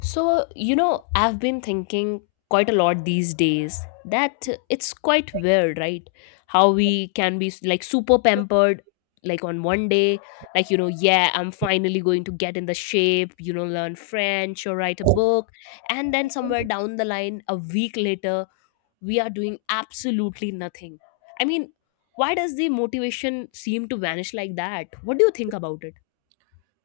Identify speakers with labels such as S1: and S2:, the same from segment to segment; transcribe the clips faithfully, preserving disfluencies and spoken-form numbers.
S1: So, you know, I've been thinking quite a lot these days that it's quite weird, right? How we can be like super pampered, like on one day, like, you know, yeah, I'm finally going to get in the shape, you know, learn French or write a book. And then somewhere down the line, a week later, we are doing absolutely nothing. I mean, why does the motivation seem to vanish like that? What do you think about it?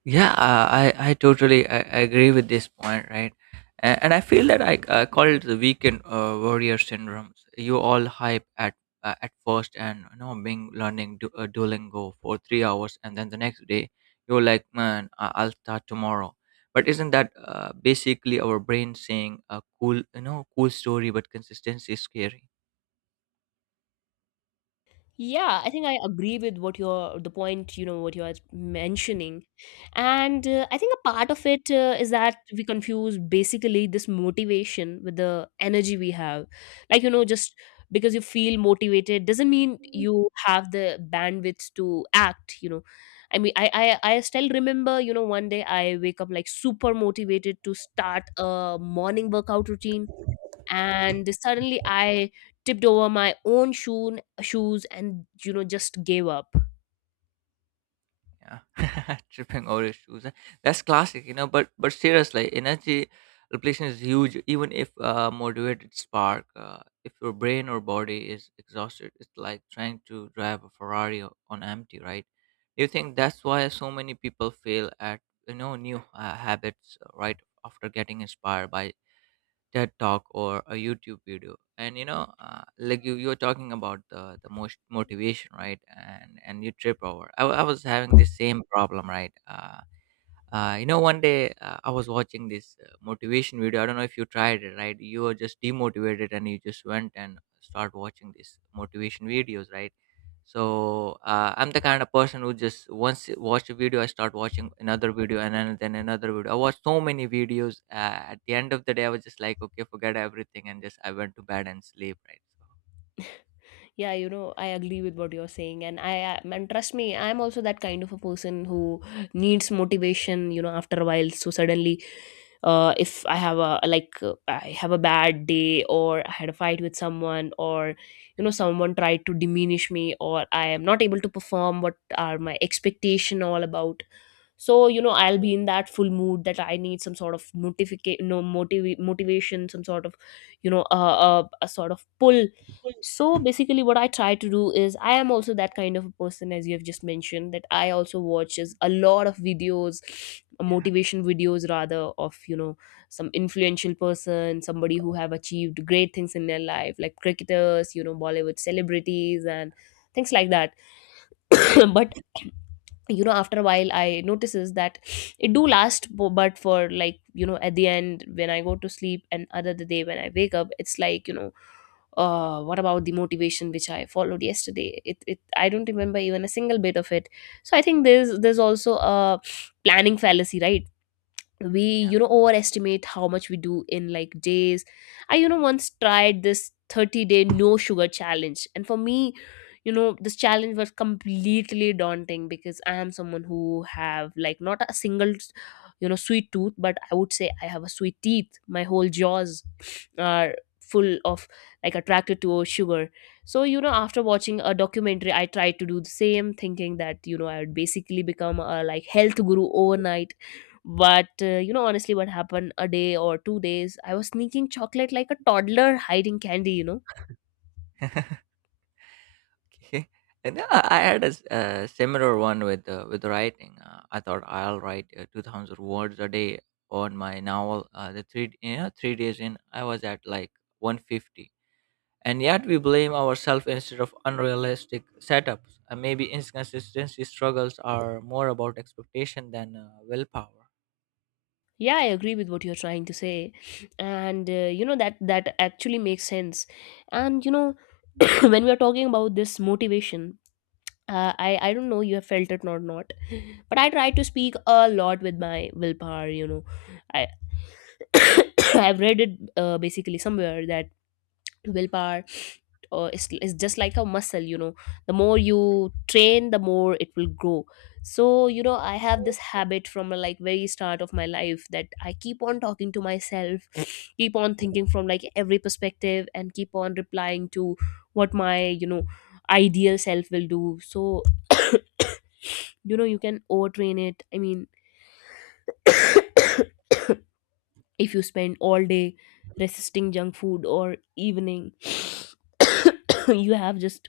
S2: Yeah, uh, i i totally I, I agree with this point, right? And, and I feel that i I call it the weekend uh, warrior syndromes. You all hype at uh, at first, and you know being learning du- uh, duolingo for three hours. And then the next day you're like, "Man, I- i'll start tomorrow." But isn't that uh, basically our brain saying, "A cool you know cool story, but consistency is scary"?
S1: Yeah, I think I agree with what you're the point, you know, what you are mentioning. And uh, I think a part of it uh, is that we confuse basically this motivation with the energy we have. Like, you know, just because you feel motivated doesn't mean you have the bandwidth to act, you know. I mean, I, I, I still remember, you know, one day I wake up like super motivated to start a morning workout routine and suddenly I tipped over my own shoe shoes and you know just gave up.
S2: Yeah, tripping over his shoes, eh? That's classic, you know. But but seriously, energy depletion is huge. Even if uh, motivated spark, uh, if your brain or body is exhausted, it's like trying to drive a Ferrari o- on empty, right? Do you think that's why so many people fail at you know new uh, habits uh, right after getting inspired by TED talk or a YouTube video? And you know, uh, like you, you were talking about the the most motivation, right? And and you trip over. I, wa- I was having the same problem, right? Uh, uh, you know, one day, uh, I was watching this uh, motivation video. I don't know if you tried it, right? You were just demotivated and you just went and start watching these motivation videos, right? So, uh, I'm the kind of person who, just once I watch a video, I start watching another video, and then, then another video. I watched so many videos. Uh, at the end of the day, I was just like, "Okay, forget everything," and just I went to bed and sleep. Right. So,
S1: Yeah, you know, I agree with what you're saying, and i I- and trust me, I'm also that kind of a person who needs motivation, you know, after a while. So suddenly, uh, if I have a like uh, I have a bad day or I had a fight with someone, or you know, someone tried to diminish me, or I am not able to perform what are my expectation all about. So you know, I'll be in that full mood that I need some sort of notification, no motiv- motivation, some sort of, you know, uh, uh, a sort of pull. So basically what I try to do is I am also that kind of a person, as you have just mentioned, that I also watches a lot of videos,
S2: yeah,
S1: motivation videos rather, of you know, some influential person, somebody who have achieved great things in their life, like cricketers, you know, Bollywood celebrities and things like that. But you know, after a while, I notices that it do last bu- but for like, you know, at the end when I go to sleep and other the day when I wake up, it's like, you know, uh what about the motivation which I followed yesterday? It, it I don't remember even a single bit of it. So I think there's there's also a planning fallacy, right? We, you know, overestimate how much we do in like days. I, you know, once tried this thirty day no sugar challenge, and for me, you know, this challenge was completely daunting because I am someone who have like not a single, you know, sweet tooth, but I would say I have a sweet teeth. My whole jaws are full of, like, attracted to sugar. So you know, after watching a documentary, I tried to do the same, thinking that you know I would basically become a like health guru overnight. But uh, you know, honestly, what happened a day or two days, I was sneaking chocolate like a toddler hiding candy, you know.
S2: yeah. Okay. And uh, I had a, s- uh similar one with uh, with writing. Uh, I thought I'll write uh, two thousand words a day on my novel. Uh, the three you know three days in, I was at like one fifty. And yet we blame ourselves instead of unrealistic setups. Uh, maybe inconsistency struggles are more about expectation than uh, willpower.
S1: Yeah, I agree with what you're trying to say. And uh, you know, that that actually makes sense. And you know, when we are talking about this motivation, uh, I I don't know you have felt it or not, but I try to speak a lot with my willpower. You know, I I've read it uh, basically somewhere that willpower uh, is is just like a muscle. You know, the more you train, the more it will grow. So you know, I have this habit from a, like very start of my life, that I keep on talking to myself, keep on thinking from like every perspective, and keep on replying to what my, you know, ideal self will do. So you know, you can overtrain it, I mean, if you spend all day resisting junk food or evening you have just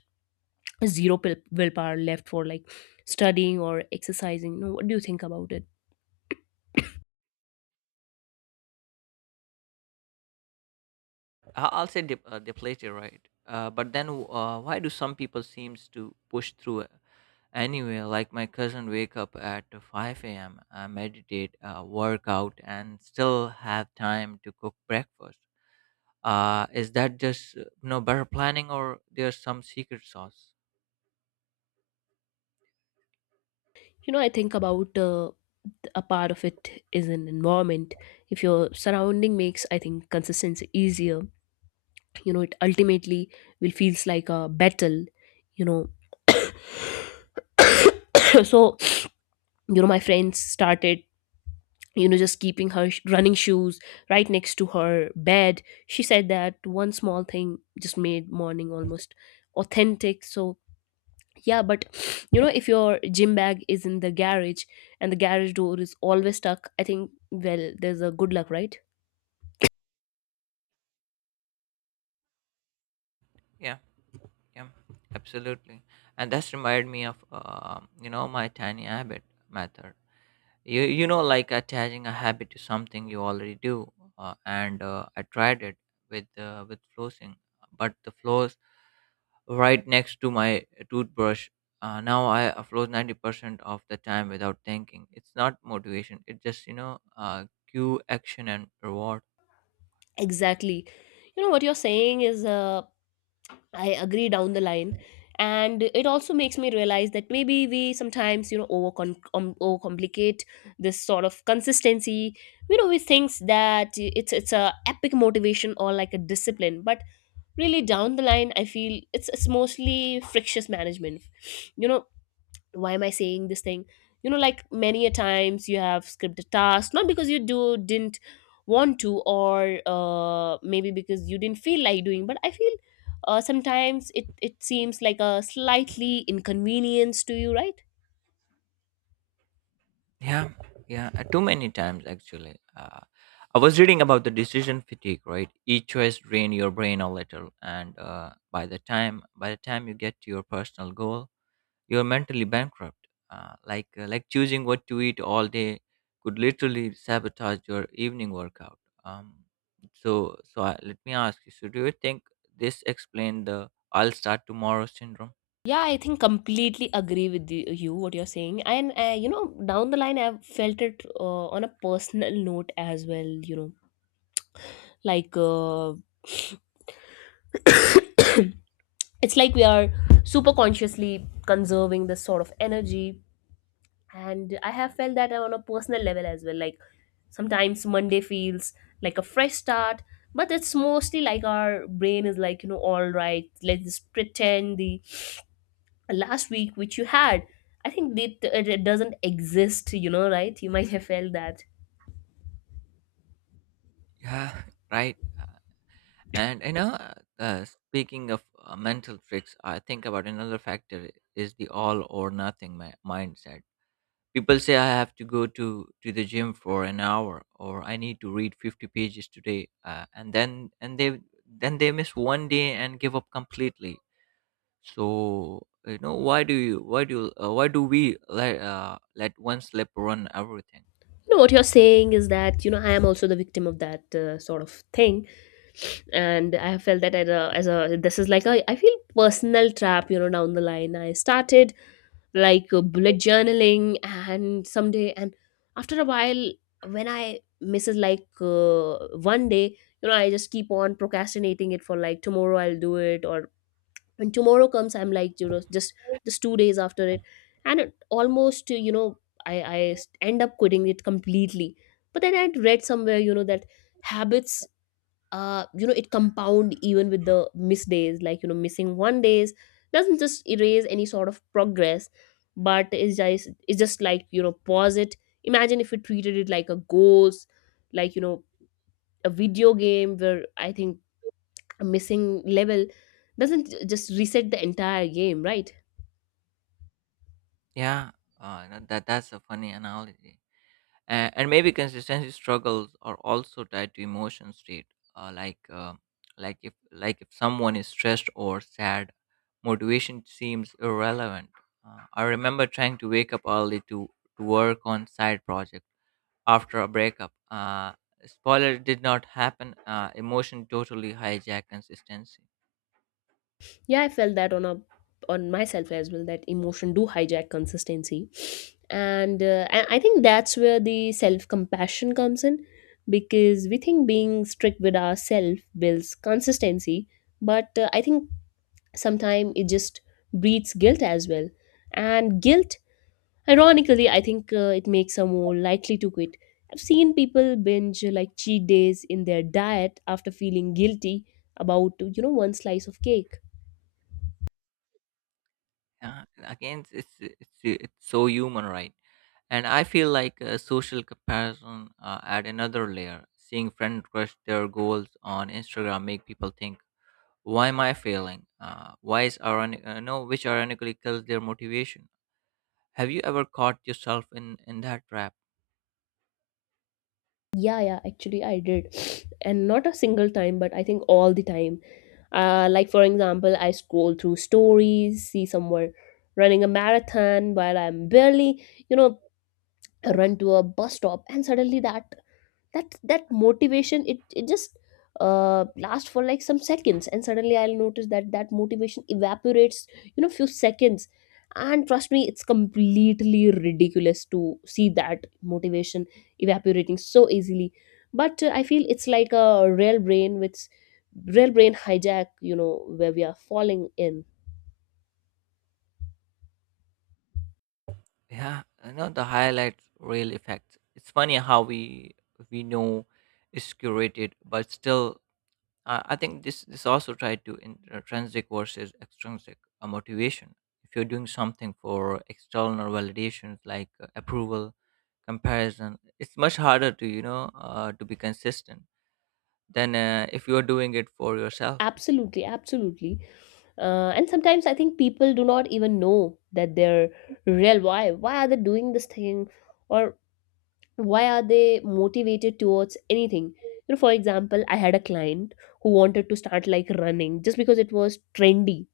S1: zero will- willpower left for like studying or exercising. No, what do you think about it?
S2: I- I'll say dep uh, deflated, right? Uh, but then, uh, why do some people seems to push through it? Anyway, like my cousin wake up at five a m, uh, meditate, uh, work out, and still have time to cook breakfast. Uh, is that just uh, you know better planning, or there's some secret sauce?
S1: You know, I think about uh, a part of it is an environment. If your surrounding makes, I think, consistency easier, you know, it ultimately will feels like a battle, you know. So you know, my friends started, you know, just keeping her sh- running shoes right next to her bed. She said that one small thing just made morning almost authentic. So yeah, but you know, if your gym bag is in the garage and the garage door is always stuck, I think, well, there's a good luck, right?
S2: Yeah, yeah, absolutely. And that's reminded me of um, you know my tiny habit method. you you know like attaching a habit to something you already do, uh, and uh, I tried it with uh, with flossing. But the floss right next to my toothbrush. Uh, now I uh, flows ninety percent of the time without thinking. It's not motivation, it just you know uh, cue, action, and reward.
S1: Exactly. You know what you're saying is, uh, I agree down the line. And it also makes me realize that maybe we sometimes, you know, overcom- um, overcomplicate this sort of consistency. You know, we think that it's it's a epic motivation or like a discipline, but really down the line I feel it's it's mostly frictious management. You know, why am I saying this thing? You know, like many a times you have scripted tasks, not because you do didn't want to, or uh, maybe because you didn't feel like doing, but I feel uh, sometimes it it seems like a slightly inconvenience to you, right?
S2: Yeah, yeah, uh, too many times, actually. uh, I was reading about the decision fatigue, right? Each choice drain your brain a little, and uh, by the time by the time you get to your personal goal, you're mentally bankrupt. Uh, like uh, like choosing what to eat all day could literally sabotage your evening workout. Um, so so I, let me ask you. So do you think this explain the "I'll start tomorrow" syndrome?
S1: Yeah, I think completely agree with you, you what you're saying. And uh, you know, down the line, I've felt it uh, on a personal note as well. You know, like uh, it's like we are super consciously conserving this sort of energy. And I
S2: Yeah.
S1: have felt that on a personal level as well. Like sometimes Monday feels like a fresh start, but it's mostly like our brain is like, you know, all right, let's just pretend the last week which you had, I think it, it it doesn't exist, you know, right? You might have felt that.
S2: Yeah. Right. Uh, and you know, uh, uh, speaking of uh, mental tricks, I think about another factor is the all or nothing mi- mindset People say I have to go to, to the gym for an hour, or I need to read fifty pages today, uh, and then and they then they miss one day and give up completely. So you know why do you why do uh, why do we let uh, let one slip run everything?
S1: No, what you're saying is that, you know, I am also the victim of that uh, sort of thing. And I have felt that as a, as a this is like a, I feel, personal trap. You know, down the line I started, like, uh, bullet journaling and someday, and after a while, when I misses like uh, one day, you know, I just keep on procrastinating it for like tomorrow I'll do it, or when tomorrow comes I'm like, you know, just just two days after it, and it almost, you know, i i end up quitting it completely. But then I'd read somewhere, you know, that habits, uh, you know, it compound even with the missed days, like, you know, missing one days doesn't just erase any sort of progress, but it's just it's just like, you know, pause it. Imagine if we treated it like a ghost, like, you know, a video game where I think a missing level doesn't j- just reset the entire game, right?
S2: Yeah, uh, you know, that that's a funny analogy. and, and maybe consistency struggles are also tied to emotion state, uh, like uh, like if like if someone is stressed or sad, motivation seems irrelevant. uh, I remember trying to wake up early to to work on side project after a breakup. Uh, spoiler, it did not happen. Uh, emotion totally hijacked consistency.
S1: Yeah, I felt that on a on myself as well, that emotion do hijack consistency. And uh, i I think that's where the self compassion comes in, because we think being strict with ourselves builds consistency. But uh, I think sometimes it just breeds guilt as well. And guilt, ironically, I think uh, it makes her more likely to quit. I've seen people binge uh, like cheat days in their diet after feeling guilty about, you know, one slice of cake.
S2: Yeah, again, it's it's it's so human, right? And I feel like uh, social comparison uh, add another layer. Seeing friends crush their goals on Instagram make people think, "Why am I failing? Uh, why is ironic? Uh, no, which ironically kills their motivation." Have you ever caught yourself in in that trap?
S1: Yeah, yeah, actually, I did. And not a single time, but I think all the time. Uh, like, for example, I scroll through stories, see someone running a marathon while I'm barely, you know, run to a bus stop, and suddenly that that that motivation it, it just uh lasts for like some seconds, and suddenly I'll notice that that motivation evaporates, you know, few seconds. And trust me, it's completely ridiculous to see that motivation evaporating so easily. But uh, I feel it's like a real brain which, real brain hijack, you know, where we are falling in.
S2: Yeah, you know the highlights real effects. It's funny how we we know it's curated, but still uh, I think this this also tied to intrinsic versus extrinsic uh, motivation. If you're doing something for external validations, like uh, approval, comparison, it's much harder to you know uh, to be consistent than uh, if you're doing it for yourself.
S1: Absolutely, absolutely. Uh, and sometimes I think people do not even know that they're real. Why? Why are they doing this thing? Or why are they motivated towards anything? You know, for example, I had a client who wanted to start like running just because it was trendy,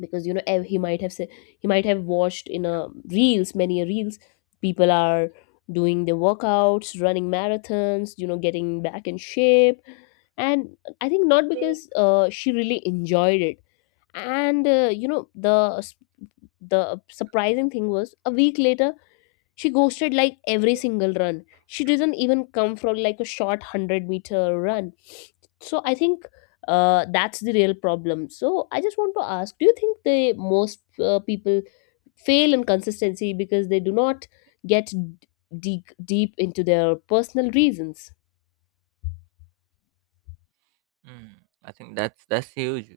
S1: because you know ev- he might have said, he might have watched in a reels, many a reels, people are doing their workouts, running marathons, you know, getting back in shape. And I think not because uh, she really enjoyed it. And uh, you know, the the surprising thing was a week later she ghosted like every single run. She doesn't even come from like a short one hundred meter run. So I think uh, that's the real problem. So I just want to ask, do you think the most uh, people fail in consistency because they do not get deep deep into their personal reasons?
S2: mm, I think that's that's huge.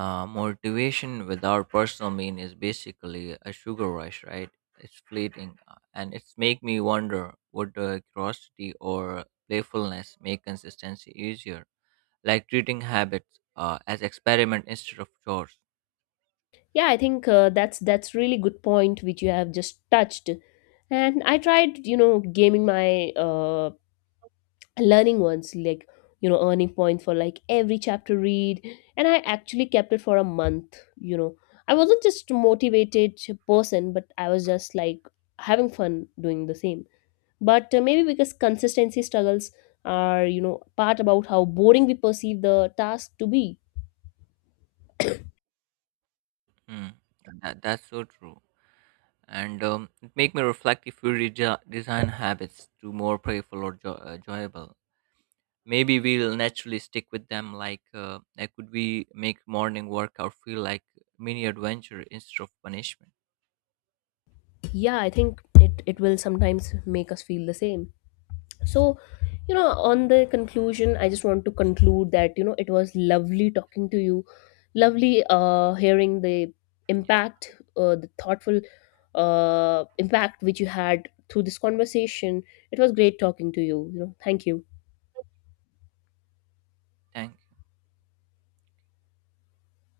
S2: uh, Motivation without personal mean is basically a sugar rush, right? It's fleeting, uh, and it's make me wonder, would uh, curiosity or playfulness make consistency easier, like treating habits uh, as experiment instead of chores?
S1: Yeah, I think uh, that's that's really good point which you have just touched. And I tried, you know, gaming my uh, learning ones, like, you know, earning points for like every chapter read. And I actually kept it for a month, you know. I wasn't just motivated person, but I was just like having fun doing the same. But uh, maybe because consistency struggles are, you know, part about how boring we perceive the task to be.
S2: Hmm. That, that's so true. And um, it make me reflect, if we reja design habits to more playful or jo- uh, enjoyable. Maybe we'll naturally stick with them. Like, uh, like could we make morning workout feel like mini adventure instead of punishment?
S1: Yeah, I think it,
S2: Yeah.
S1: it will sometimes make us feel the same. So you know, on the conclusion, I just want to conclude that, you know, it was lovely talking to you, lovely uh hearing the impact, uh, the thoughtful uh impact which you had through this conversation. It was great talking to you, you know, thank you.
S2: Thanks.